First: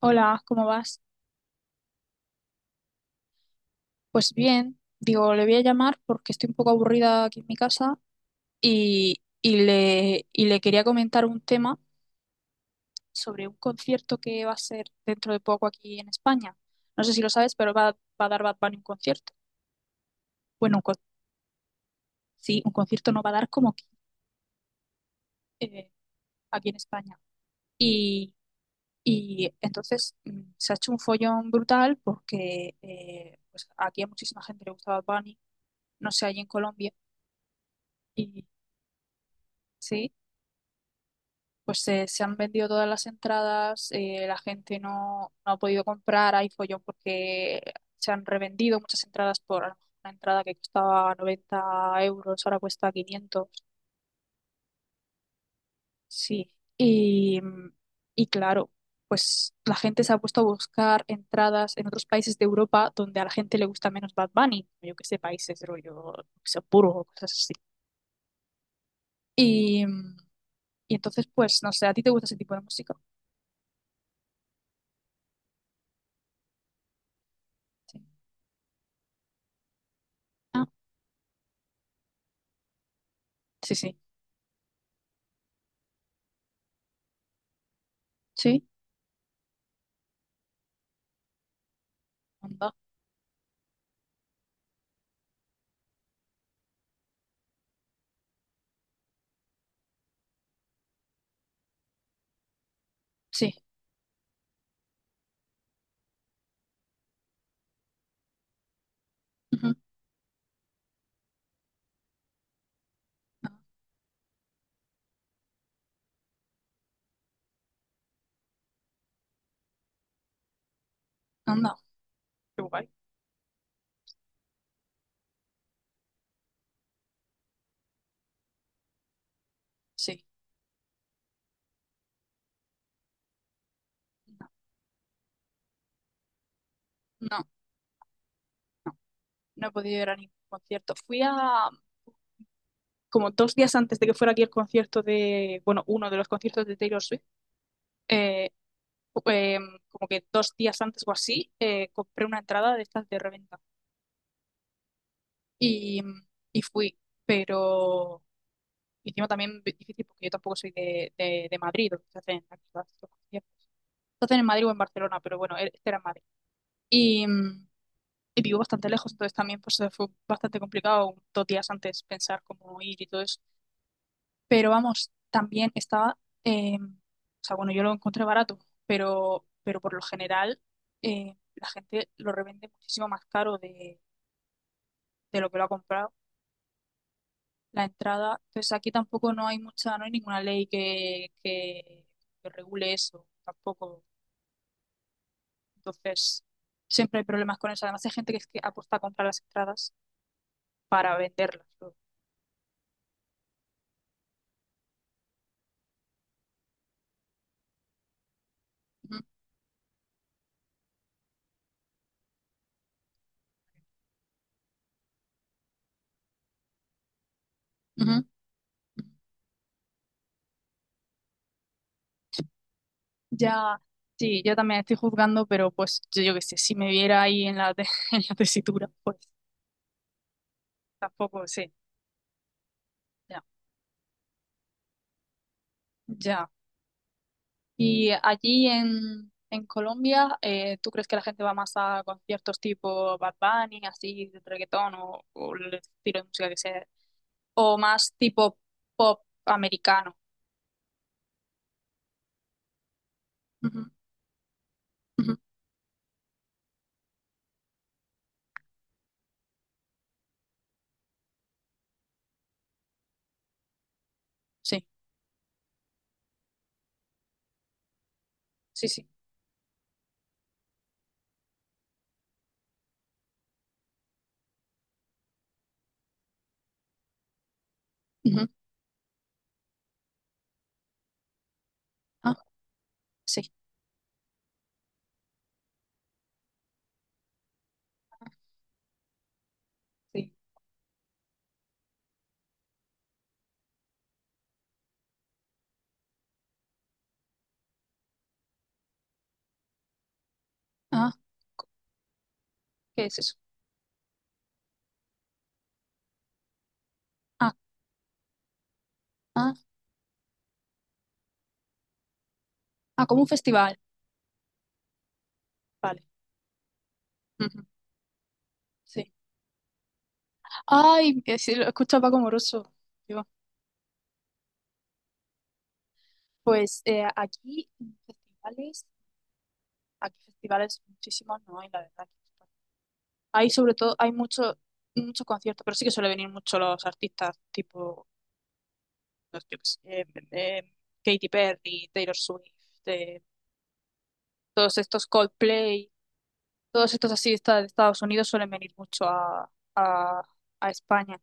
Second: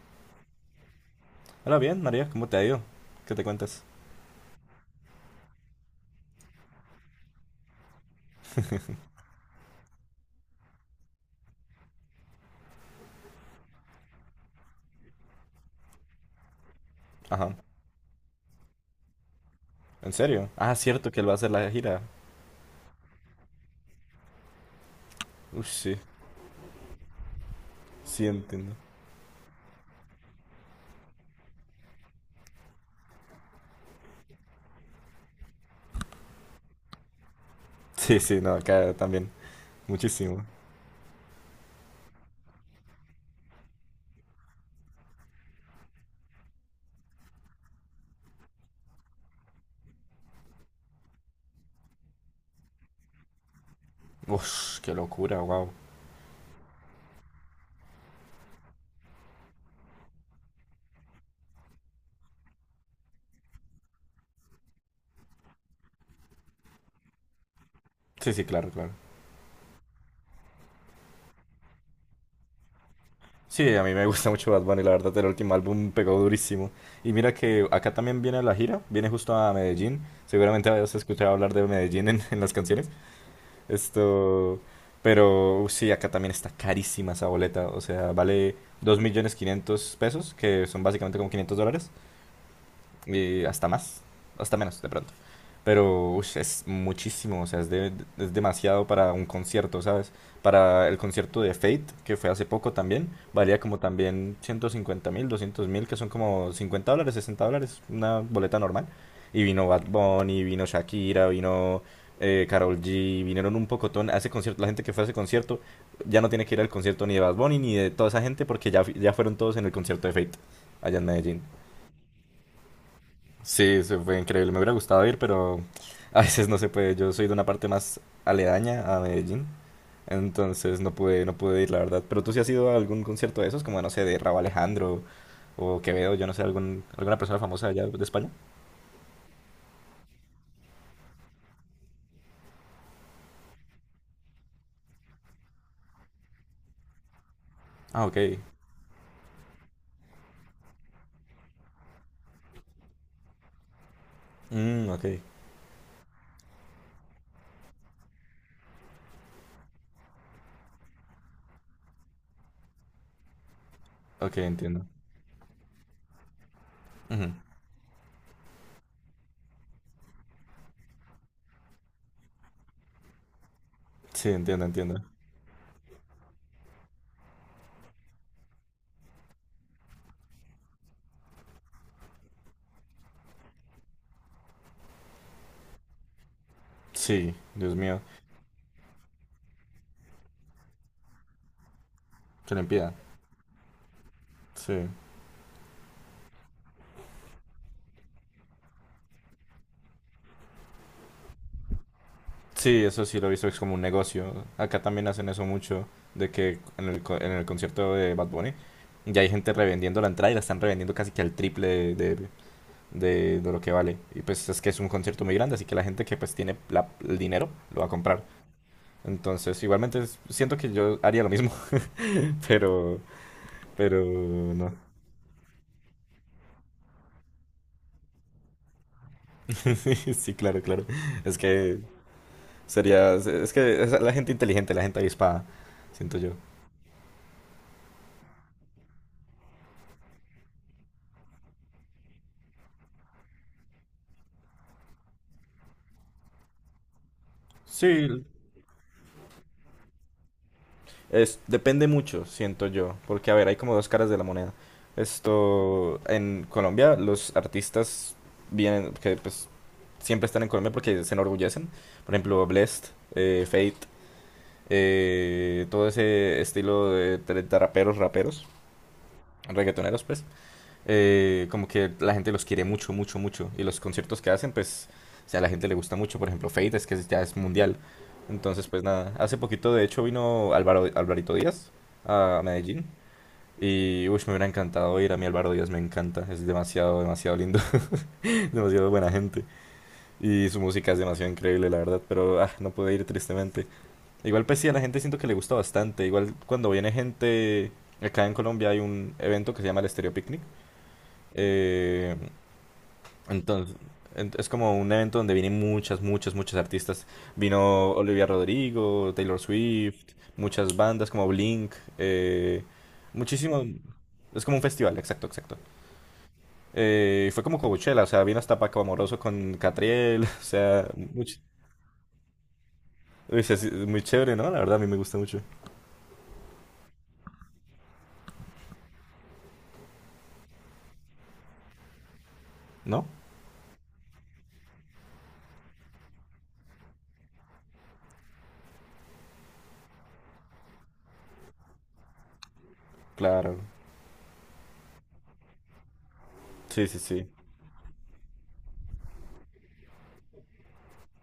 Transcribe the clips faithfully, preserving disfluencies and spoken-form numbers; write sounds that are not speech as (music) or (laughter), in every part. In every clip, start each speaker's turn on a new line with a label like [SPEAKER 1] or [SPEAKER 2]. [SPEAKER 1] Hola, ¿cómo vas?
[SPEAKER 2] Hola, bien, María, ¿cómo te ha ido? ¿Qué te cuentas?
[SPEAKER 1] Pues bien, digo, le voy a llamar porque estoy un poco aburrida aquí en mi casa y, y le, y le quería comentar un tema sobre un concierto que va a ser dentro de poco aquí en España. No sé si lo
[SPEAKER 2] Ajá,
[SPEAKER 1] sabes, pero va, va a dar Bad Bunny un concierto.
[SPEAKER 2] ¿en serio? Ah,
[SPEAKER 1] Bueno, un con-
[SPEAKER 2] cierto que él va a hacer la gira.
[SPEAKER 1] sí, un concierto no va a dar como aquí,
[SPEAKER 2] Uy,
[SPEAKER 1] eh,
[SPEAKER 2] sí,
[SPEAKER 1] aquí en España.
[SPEAKER 2] sí
[SPEAKER 1] Y,
[SPEAKER 2] entiendo.
[SPEAKER 1] y entonces mm, se ha hecho un follón brutal porque eh, pues aquí a muchísima gente le gusta Bad Bunny, no sé, allí en Colombia.
[SPEAKER 2] Sí, sí,
[SPEAKER 1] Y,
[SPEAKER 2] no, acá también.
[SPEAKER 1] sí.
[SPEAKER 2] Muchísimo.
[SPEAKER 1] Pues se, se han vendido todas las entradas, eh, la gente no, no ha podido comprar, hay follón porque se han revendido muchas entradas por, a lo mejor, una entrada que costaba noventa euros, ahora cuesta quinientos.
[SPEAKER 2] Uf, qué locura, wow.
[SPEAKER 1] Sí. Y, mm, y claro, pues la gente se ha puesto a buscar entradas en otros países de Europa donde a la gente le gusta menos Bad Bunny, yo que sé, países rollo Luxemburgo, o cosas así.
[SPEAKER 2] Sí, sí, claro, claro.
[SPEAKER 1] Y, mm, y entonces, pues, no sé, ¿a ti te gusta ese tipo de música?
[SPEAKER 2] Sí, a mí me (laughs) gusta mucho Bad Bunny, la verdad, el último álbum pegó durísimo. Y mira que acá
[SPEAKER 1] Sí.
[SPEAKER 2] también viene la gira, viene justo a Medellín.
[SPEAKER 1] Ah,
[SPEAKER 2] Seguramente habías escuchado hablar de Medellín en, en las canciones.
[SPEAKER 1] sí, sí.
[SPEAKER 2] Esto, pero uh, sí, acá también está carísima esa boleta. O sea, vale
[SPEAKER 1] Sí.
[SPEAKER 2] dos millones quinientos pesos, que son básicamente como quinientos dólares,
[SPEAKER 1] Anda.
[SPEAKER 2] y hasta más, hasta menos de pronto. Pero ush, es muchísimo, o sea, es, de- es demasiado para un concierto, ¿sabes? Para el concierto de Fate, que fue hace poco también,
[SPEAKER 1] Sí.
[SPEAKER 2] valía como también ciento cincuenta mil, doscientos mil, que son como cincuenta dólares, sesenta dólares, una boleta normal. Y vino
[SPEAKER 1] Ujú.
[SPEAKER 2] Bad Bunny, vino Shakira, vino eh, Karol G,
[SPEAKER 1] Ah.
[SPEAKER 2] vinieron un pocotón a ese concierto. La gente que fue a ese concierto ya no tiene que ir al concierto ni de Bad Bunny ni de toda esa gente porque ya, ya fueron todos en el concierto de Fate allá en Medellín.
[SPEAKER 1] Anda. Qué guay.
[SPEAKER 2] Sí, se fue increíble. Me hubiera gustado ir, pero a veces no se puede. Yo soy de una parte más aledaña a Medellín,
[SPEAKER 1] Sí.
[SPEAKER 2] entonces no pude, no pude ir, la verdad. Pero tú sí has ido a algún concierto de esos, como no sé, de Rauw Alejandro o Quevedo, yo no sé, algún, alguna
[SPEAKER 1] No,
[SPEAKER 2] persona
[SPEAKER 1] no,
[SPEAKER 2] famosa allá de España.
[SPEAKER 1] no, no he podido ir a ningún concierto. Fui a, como dos días antes de que fuera aquí el concierto de, bueno, uno de los conciertos de Taylor Swift,
[SPEAKER 2] Ah, ok.
[SPEAKER 1] eh, eh, como que dos días antes o así, eh, compré una entrada de estas de reventa
[SPEAKER 2] Mm, ok.
[SPEAKER 1] y, y fui, pero y encima también es difícil porque yo tampoco soy de, de, de Madrid, donde se hacen aquí las- los conciertos. Se
[SPEAKER 2] Ok,
[SPEAKER 1] hacen en Madrid o en
[SPEAKER 2] entiendo.
[SPEAKER 1] Barcelona, pero bueno, e, este era en Madrid. Y,
[SPEAKER 2] Ujú.
[SPEAKER 1] mm, y vivo bastante lejos, entonces también pues eh, fue bastante complicado dos días antes pensar cómo ir y todo eso.
[SPEAKER 2] Sí, entiendo,
[SPEAKER 1] Pero
[SPEAKER 2] entiendo.
[SPEAKER 1] vamos, también estaba, eh, o sea, bueno, yo lo encontré barato, pero, pero por lo general eh, la gente lo revende muchísimo más caro de, de lo que lo ha comprado
[SPEAKER 2] Sí, Dios
[SPEAKER 1] la
[SPEAKER 2] mío,
[SPEAKER 1] entrada. Entonces aquí tampoco no hay mucha, no hay ninguna ley que, que, que
[SPEAKER 2] que le
[SPEAKER 1] regule
[SPEAKER 2] impida.
[SPEAKER 1] eso, tampoco.
[SPEAKER 2] Sí.
[SPEAKER 1] Entonces siempre hay problemas con eso. Además hay gente que es que apuesta a comprar las entradas para venderlas luego.
[SPEAKER 2] Sí, eso sí lo he visto, es como un negocio. Acá también hacen eso mucho, de que en el, co- en el concierto de Bad Bunny
[SPEAKER 1] Ujú,
[SPEAKER 2] ya hay gente revendiendo la entrada y la están revendiendo casi que al triple de, de- de- de lo que vale. Y pues es que es un concierto muy grande, así que la gente que pues tiene la- el dinero lo va a comprar.
[SPEAKER 1] ujú.
[SPEAKER 2] Entonces, igualmente es- siento que yo haría lo mismo, (laughs) pero,
[SPEAKER 1] Ya,
[SPEAKER 2] pero
[SPEAKER 1] sí, yo
[SPEAKER 2] no.
[SPEAKER 1] también estoy juzgando, pero pues yo, yo qué sé, si me viera ahí en la, te- (laughs) en la tesitura, pues
[SPEAKER 2] (laughs) Sí, claro, claro. Es
[SPEAKER 1] tampoco sé,
[SPEAKER 2] que sería,
[SPEAKER 1] ya,
[SPEAKER 2] es que es la gente inteligente, la gente avispada, siento yo.
[SPEAKER 1] ya. Y allí en, en Colombia, eh, ¿tú crees que la gente va más a conciertos tipo Bad Bunny, así, de reggaetón o, o el estilo de música que sea, o más
[SPEAKER 2] Sí,
[SPEAKER 1] tipo pop americano?
[SPEAKER 2] es depende mucho, siento yo, porque a ver, hay como
[SPEAKER 1] Ujú,
[SPEAKER 2] dos caras de la moneda.
[SPEAKER 1] ujú.
[SPEAKER 2] Esto, en Colombia los artistas vienen, que pues siempre están en Colombia porque se enorgullecen. Por ejemplo, Blessd, eh, Fate,
[SPEAKER 1] Sí,
[SPEAKER 2] eh, todo ese estilo de, de raperos, raperos,
[SPEAKER 1] sí, sí.
[SPEAKER 2] reggaetoneros, pues eh, como que la gente los quiere mucho, mucho, mucho. Y los conciertos que hacen, pues, o sea, a la gente le gusta mucho. Por ejemplo, Fate es que es- ya es mundial.
[SPEAKER 1] Ujú.
[SPEAKER 2] Entonces, pues nada. Hace poquito, de hecho, vino Álvaro, Alvarito Díaz
[SPEAKER 1] Ah,
[SPEAKER 2] a Medellín.
[SPEAKER 1] sí,
[SPEAKER 2] Y, uy, me hubiera encantado ir a mí, Álvaro Díaz me encanta. Es demasiado, demasiado lindo. (laughs) demasiado buena gente.
[SPEAKER 1] sí.
[SPEAKER 2] Y su música es demasiado increíble, la verdad. Pero, ah, no pude ir tristemente. Igual, pues sí, a la gente siento que le gusta bastante. Igual, cuando viene gente... Acá en Colombia hay un evento que se llama el Stereo Picnic.
[SPEAKER 1] Ah,
[SPEAKER 2] Eh,
[SPEAKER 1] ¿qué es eso?
[SPEAKER 2] Entonces, ent- es como un evento donde vienen muchas, muchas, muchas artistas.
[SPEAKER 1] Ah,
[SPEAKER 2] Vino Olivia Rodrigo, Taylor
[SPEAKER 1] ah,
[SPEAKER 2] Swift, muchas bandas como Blink, eh,
[SPEAKER 1] ah, como un
[SPEAKER 2] muchísimo.
[SPEAKER 1] festival.
[SPEAKER 2] Es como un festival, exacto, exacto.
[SPEAKER 1] Vale.
[SPEAKER 2] Eh, fue como
[SPEAKER 1] Ujú.
[SPEAKER 2] Coachella, o sea, vino hasta Paco
[SPEAKER 1] Sí.
[SPEAKER 2] Amoroso con Catriel, (laughs) o sea,
[SPEAKER 1] Ay, eh,
[SPEAKER 2] much-
[SPEAKER 1] sí, lo escucho a Paco Moroso. Digo,
[SPEAKER 2] uy, sí, sí, muy chévere, ¿no? La verdad, a mí me gusta mucho.
[SPEAKER 1] pues eh, aquí festivales, aquí festivales muchísimos no hay, la verdad.
[SPEAKER 2] ¿No?
[SPEAKER 1] Hay sobre todo, hay muchos muchos conciertos, pero sí que suele venir mucho los artistas tipo, no sé, yo qué sé, eh, eh, Katy Perry, Taylor Swift, eh,
[SPEAKER 2] Claro.
[SPEAKER 1] todos estos Coldplay,
[SPEAKER 2] Sí,
[SPEAKER 1] todos
[SPEAKER 2] sí,
[SPEAKER 1] estos
[SPEAKER 2] sí.
[SPEAKER 1] así esta- de Estados Unidos suelen venir mucho a, a, a España.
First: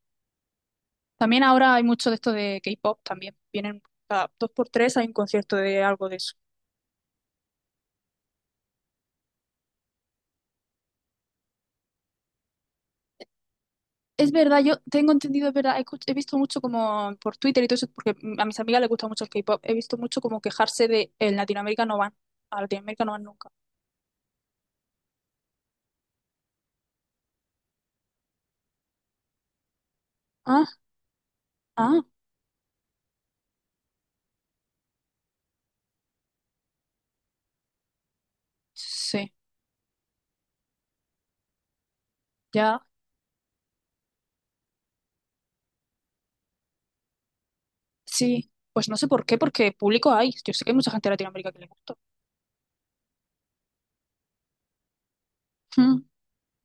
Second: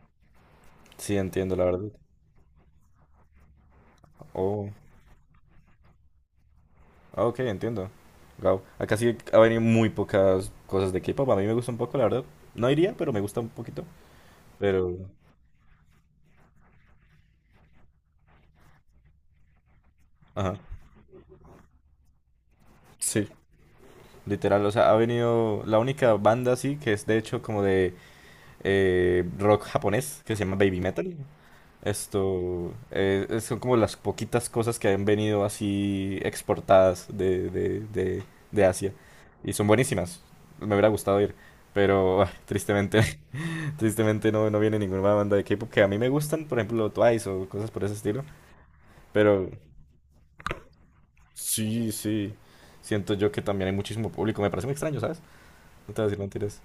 [SPEAKER 2] Sí,
[SPEAKER 1] También
[SPEAKER 2] entiendo, la
[SPEAKER 1] ahora hay
[SPEAKER 2] verdad.
[SPEAKER 1] mucho de esto de K-pop también. Vienen cada dos por
[SPEAKER 2] Oh.
[SPEAKER 1] tres, hay un concierto de algo de...
[SPEAKER 2] Ah, ok, entiendo. Wow. Acá sí ha venido muy pocas cosas de K-pop. A mí me gusta un poco, la verdad. No iría, pero me gusta un poquito.
[SPEAKER 1] Es verdad, yo
[SPEAKER 2] Pero,
[SPEAKER 1] tengo entendido, es verdad, he, escuch- he visto mucho como por Twitter y todo eso, porque mm, a mis amigas les gusta mucho el K-pop, he visto mucho como
[SPEAKER 2] ajá.
[SPEAKER 1] quejarse de en Latinoamérica no van, a Latinoamérica no van
[SPEAKER 2] Sí,
[SPEAKER 1] nunca.
[SPEAKER 2] literal. O sea, ha venido la única banda así que es de hecho como de eh, rock japonés que se llama
[SPEAKER 1] Ah,
[SPEAKER 2] Baby Metal.
[SPEAKER 1] ah,
[SPEAKER 2] Esto eh, es- son como las poquitas cosas que han venido así exportadas de, de, de, de Asia.
[SPEAKER 1] sí,
[SPEAKER 2] Y son buenísimas. Me hubiera gustado ir. Pero ah,
[SPEAKER 1] ya,
[SPEAKER 2] tristemente (laughs) tristemente no, no viene ninguna banda de K-pop que a mí me gustan, por ejemplo Twice o cosas por ese estilo,
[SPEAKER 1] sí. Pues no sé por qué,
[SPEAKER 2] pero
[SPEAKER 1] porque público hay. Yo sé que hay mucha gente de Latinoamérica que le
[SPEAKER 2] sí,
[SPEAKER 1] gusta.
[SPEAKER 2] sí, siento yo que también hay muchísimo público, me parece muy extraño, ¿sabes? No te voy
[SPEAKER 1] Mm,
[SPEAKER 2] a decir mentiras,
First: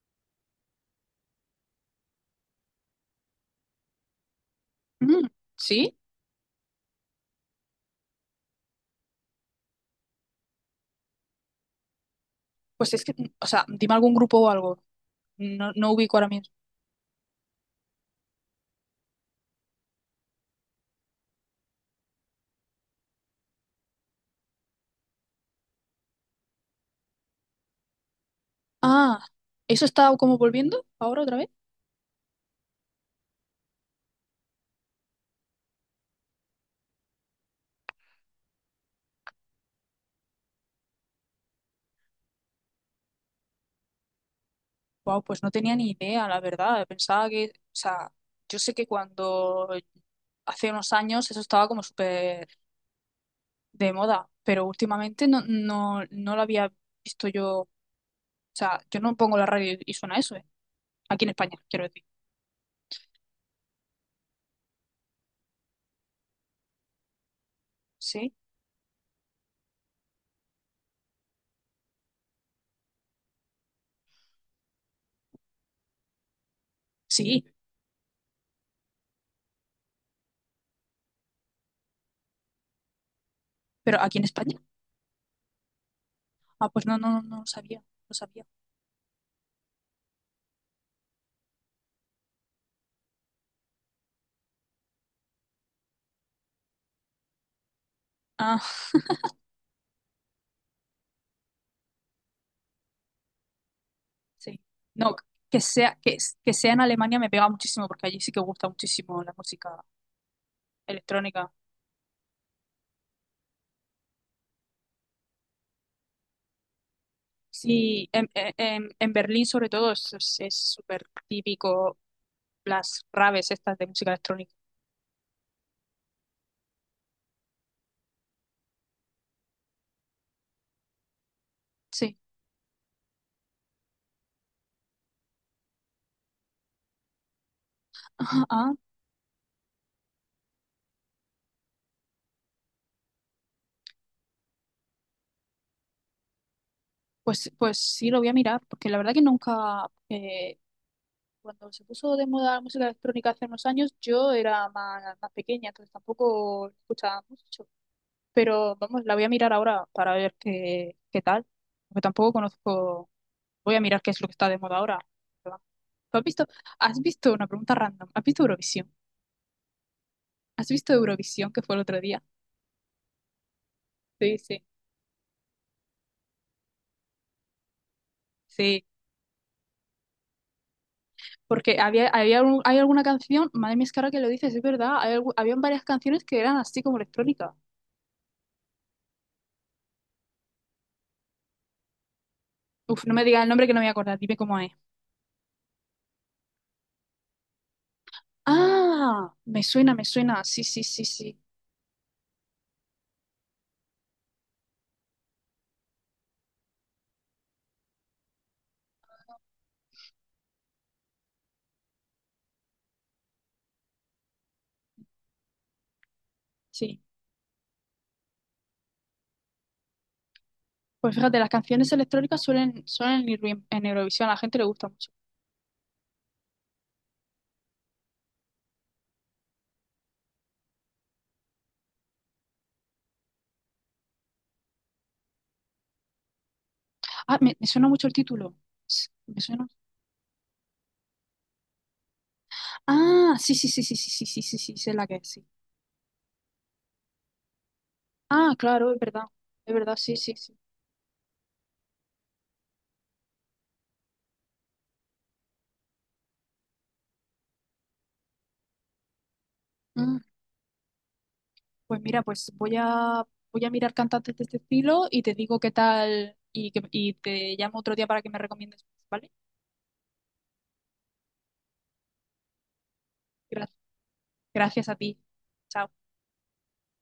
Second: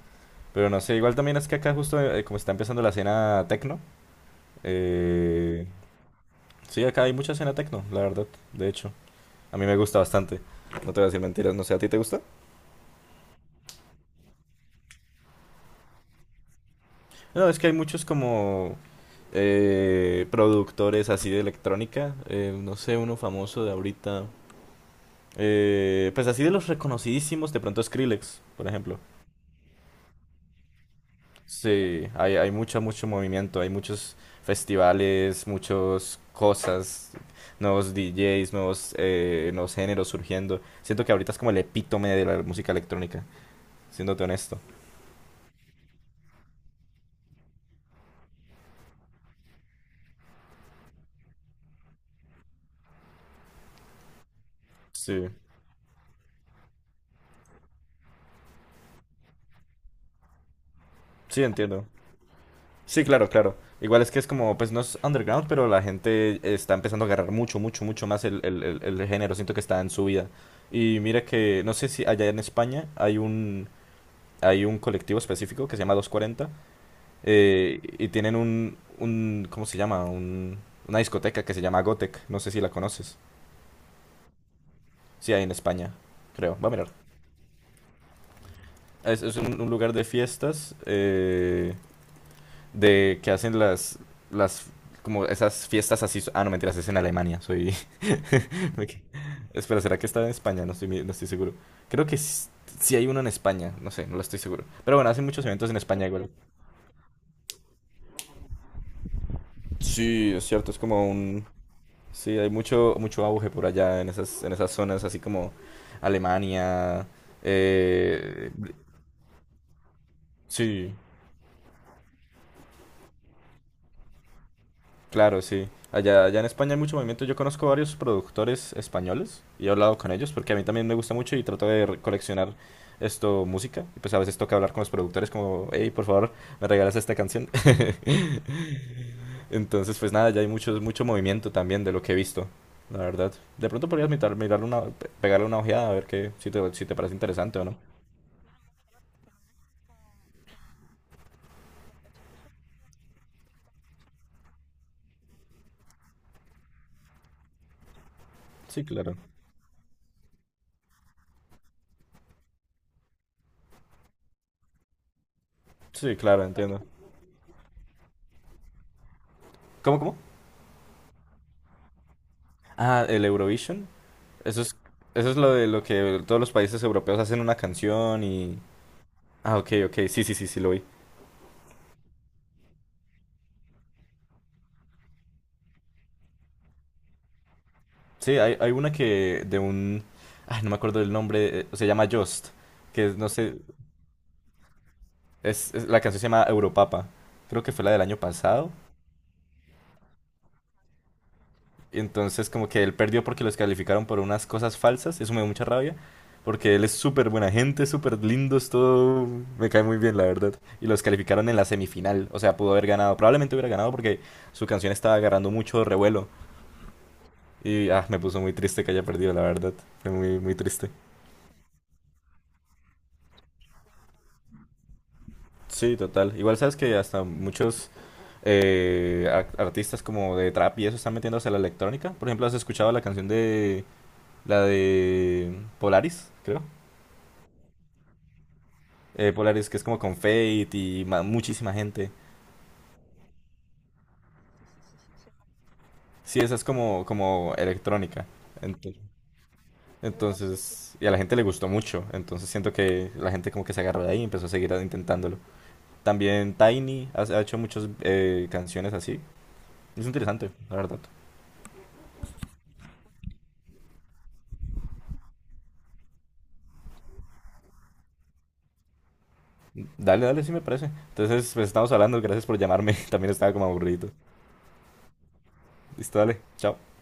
[SPEAKER 2] pero no sé, igual también es que acá justo eh, como está empezando la escena techno,
[SPEAKER 1] mm,
[SPEAKER 2] eh,
[SPEAKER 1] sí,
[SPEAKER 2] sí, acá hay mucha escena techno, la verdad, de hecho, a mí me gusta bastante, no te voy a decir mentiras, no sé, ¿a ti te gusta?
[SPEAKER 1] pues es que, mm, o sea, dime algún grupo o algo. No, no ubico ahora mismo.
[SPEAKER 2] No, es que hay muchos como eh, productores así de electrónica, eh, no sé, uno famoso de ahorita. Eh, pues así de los reconocidísimos, de pronto Skrillex, por ejemplo.
[SPEAKER 1] Ah, ¿eso está como volviendo ahora otra vez?
[SPEAKER 2] Sí, hay, hay mucho, mucho movimiento, hay muchos festivales, muchas cosas, nuevos D Js, nuevos, eh, nuevos géneros surgiendo. Siento que ahorita es como el epítome de la música electrónica, siéndote honesto.
[SPEAKER 1] Wow, pues no tenía ni idea, la verdad. Pensaba que, o sea, yo sé que cuando hace unos años eso estaba como súper de moda, pero últimamente
[SPEAKER 2] Sí,
[SPEAKER 1] no, no, no lo había visto yo. O sea, yo no pongo la radio y suena eso, ¿eh? Aquí en
[SPEAKER 2] sí,
[SPEAKER 1] España, quiero
[SPEAKER 2] entiendo.
[SPEAKER 1] decir.
[SPEAKER 2] Sí, claro, claro. Igual es que es como, pues no es underground, pero la gente está empezando a agarrar mucho, mucho, mucho más
[SPEAKER 1] Sí,
[SPEAKER 2] el, el, el, el género. Siento que está en su vida. Y mira que, no sé si allá en España hay un, hay un colectivo específico que se llama dos cuarenta
[SPEAKER 1] sí,
[SPEAKER 2] eh, y tienen un, un ¿cómo se llama? Un, una discoteca que se llama Gotec, no sé si la conoces,
[SPEAKER 1] pero aquí en España.
[SPEAKER 2] sí hay en España, creo, va
[SPEAKER 1] Ah,
[SPEAKER 2] a
[SPEAKER 1] pues
[SPEAKER 2] mirar.
[SPEAKER 1] no, no, no, no lo sabía, no sabía.
[SPEAKER 2] Es, es un, un lugar de fiestas eh, de que hacen las, las como esas fiestas así. Ah, no, mentiras, es en Alemania. Soy. (laughs)
[SPEAKER 1] Ah,
[SPEAKER 2] Ok. Espera, ¿será que está en España? No estoy, mi- no estoy seguro. Creo que s- sí hay uno en España. No sé, no lo estoy
[SPEAKER 1] sí.
[SPEAKER 2] seguro. Pero bueno,
[SPEAKER 1] No,
[SPEAKER 2] hacen muchos
[SPEAKER 1] que
[SPEAKER 2] eventos en
[SPEAKER 1] sea,
[SPEAKER 2] España
[SPEAKER 1] que,
[SPEAKER 2] igual.
[SPEAKER 1] que sea en Alemania me pega muchísimo porque allí sí que gusta muchísimo la música
[SPEAKER 2] Sí, es cierto, es como un.
[SPEAKER 1] electrónica.
[SPEAKER 2] Sí, hay mucho, mucho auge por allá en esas, en esas zonas, así como Alemania.
[SPEAKER 1] Sí, en,
[SPEAKER 2] eh,
[SPEAKER 1] en- en- en Berlín sobre todo es es- es
[SPEAKER 2] sí,
[SPEAKER 1] súper típico las raves estas de música electrónica.
[SPEAKER 2] claro, sí. Allá, allá en España hay mucho movimiento. Yo conozco varios productores españoles y he hablado con ellos porque a mí también me gusta mucho y trato de re-
[SPEAKER 1] Sí.
[SPEAKER 2] coleccionar esto, música. Y pues a veces toca hablar con los productores como, hey, por favor, me regalas esta canción.
[SPEAKER 1] Ajá. Ah,
[SPEAKER 2] (laughs) Entonces, pues nada, ya hay mucho, mucho movimiento también de lo que he visto, la verdad. De pronto podrías mirar, mirarle una, pe- pegarle una ojeada a ver qué, si te, si te parece
[SPEAKER 1] pues,
[SPEAKER 2] interesante o no.
[SPEAKER 1] pues sí, lo voy a mirar, porque la verdad que nunca, eh, cuando se puso de moda la música electrónica hace unos años, yo era más, más pequeña, entonces tampoco escuchaba mucho. Pero
[SPEAKER 2] Sí,
[SPEAKER 1] vamos, la
[SPEAKER 2] claro.
[SPEAKER 1] voy a mirar ahora para ver qué, qué tal, porque tampoco conozco, voy a mirar qué es lo que está de moda ahora.
[SPEAKER 2] Sí,
[SPEAKER 1] ¿Tú has visto,
[SPEAKER 2] claro, entiendo.
[SPEAKER 1] has visto una pregunta random? ¿Has visto Eurovisión?
[SPEAKER 2] ¿Cómo, cómo?
[SPEAKER 1] ¿Has visto Eurovisión que fue el otro día?
[SPEAKER 2] Ah, el Eurovision.
[SPEAKER 1] Sí,
[SPEAKER 2] Eso
[SPEAKER 1] sí.
[SPEAKER 2] es, eso es lo de lo que todos los países europeos hacen una canción y...
[SPEAKER 1] Sí,
[SPEAKER 2] Ah, ok, ok, sí, sí, sí, sí, lo vi.
[SPEAKER 1] porque había, había un- hay alguna canción, madre mía, es que ahora que lo dices, es verdad, hay algu- habían varias canciones que eran así como electrónicas.
[SPEAKER 2] Sí, hay, hay una que de un... Ah, no me acuerdo del nombre, eh, se llama Just,
[SPEAKER 1] Uf,
[SPEAKER 2] que
[SPEAKER 1] no
[SPEAKER 2] es,
[SPEAKER 1] me
[SPEAKER 2] no
[SPEAKER 1] digas el
[SPEAKER 2] sé,
[SPEAKER 1] nombre que no me voy a acordar, dime cómo es.
[SPEAKER 2] es, es- la canción se llama Europapa. Creo que fue la del año pasado.
[SPEAKER 1] Ah, me suena, me suena, sí, sí, sí, sí,
[SPEAKER 2] Entonces, como que él perdió porque los calificaron por unas cosas falsas. Eso me dio mucha rabia. Porque él es súper buena gente, súper lindo, es todo. Me cae muy bien, la verdad. Y los calificaron en la semifinal. O sea, pudo haber ganado. Probablemente hubiera ganado porque su canción estaba agarrando mucho revuelo.
[SPEAKER 1] sí.
[SPEAKER 2] Y ah, me puso muy triste que haya perdido, la verdad. Fue muy, muy triste.
[SPEAKER 1] Pues fíjate, las canciones electrónicas suelen, suelen ir bien en Eurovisión, a la gente le gusta mucho.
[SPEAKER 2] Sí, total. Igual sabes que hasta muchos eh, ar- artistas como de trap y eso están metiéndose a la electrónica. Por ejemplo, ¿has escuchado la canción de la de Polaris, creo?
[SPEAKER 1] Ah, me, me suena mucho el título. Sí,
[SPEAKER 2] eh,
[SPEAKER 1] me suena.
[SPEAKER 2] Polaris que es como con Fate y ma- muchísima gente.
[SPEAKER 1] Ah, sí, sí, sí, sí, sí, sí, sí, sí, sí, sé la que es, sí.
[SPEAKER 2] Sí, esa es como, como electrónica.
[SPEAKER 1] Ah, claro,
[SPEAKER 2] Ento-
[SPEAKER 1] es verdad, es verdad, sí, sí, sí.
[SPEAKER 2] Entonces, y a la gente le gustó mucho. Entonces siento que la gente como que se agarró de ahí y empezó a seguir intentándolo. También Tiny ha, ha hecho muchas eh, canciones así. Es
[SPEAKER 1] Ah.
[SPEAKER 2] interesante, la verdad.
[SPEAKER 1] Pues mira, pues voy a voy a mirar cantantes de este estilo y te digo qué tal y, que- y te llamo otro día para que me recomiendes, ¿vale?
[SPEAKER 2] Dale, dale, sí me parece. Entonces, pues estamos hablando. Gracias por llamarme. (laughs) También estaba como
[SPEAKER 1] Gra-
[SPEAKER 2] aburrido.
[SPEAKER 1] Gracias a ti. Chao.
[SPEAKER 2] Listo, dale. Chao.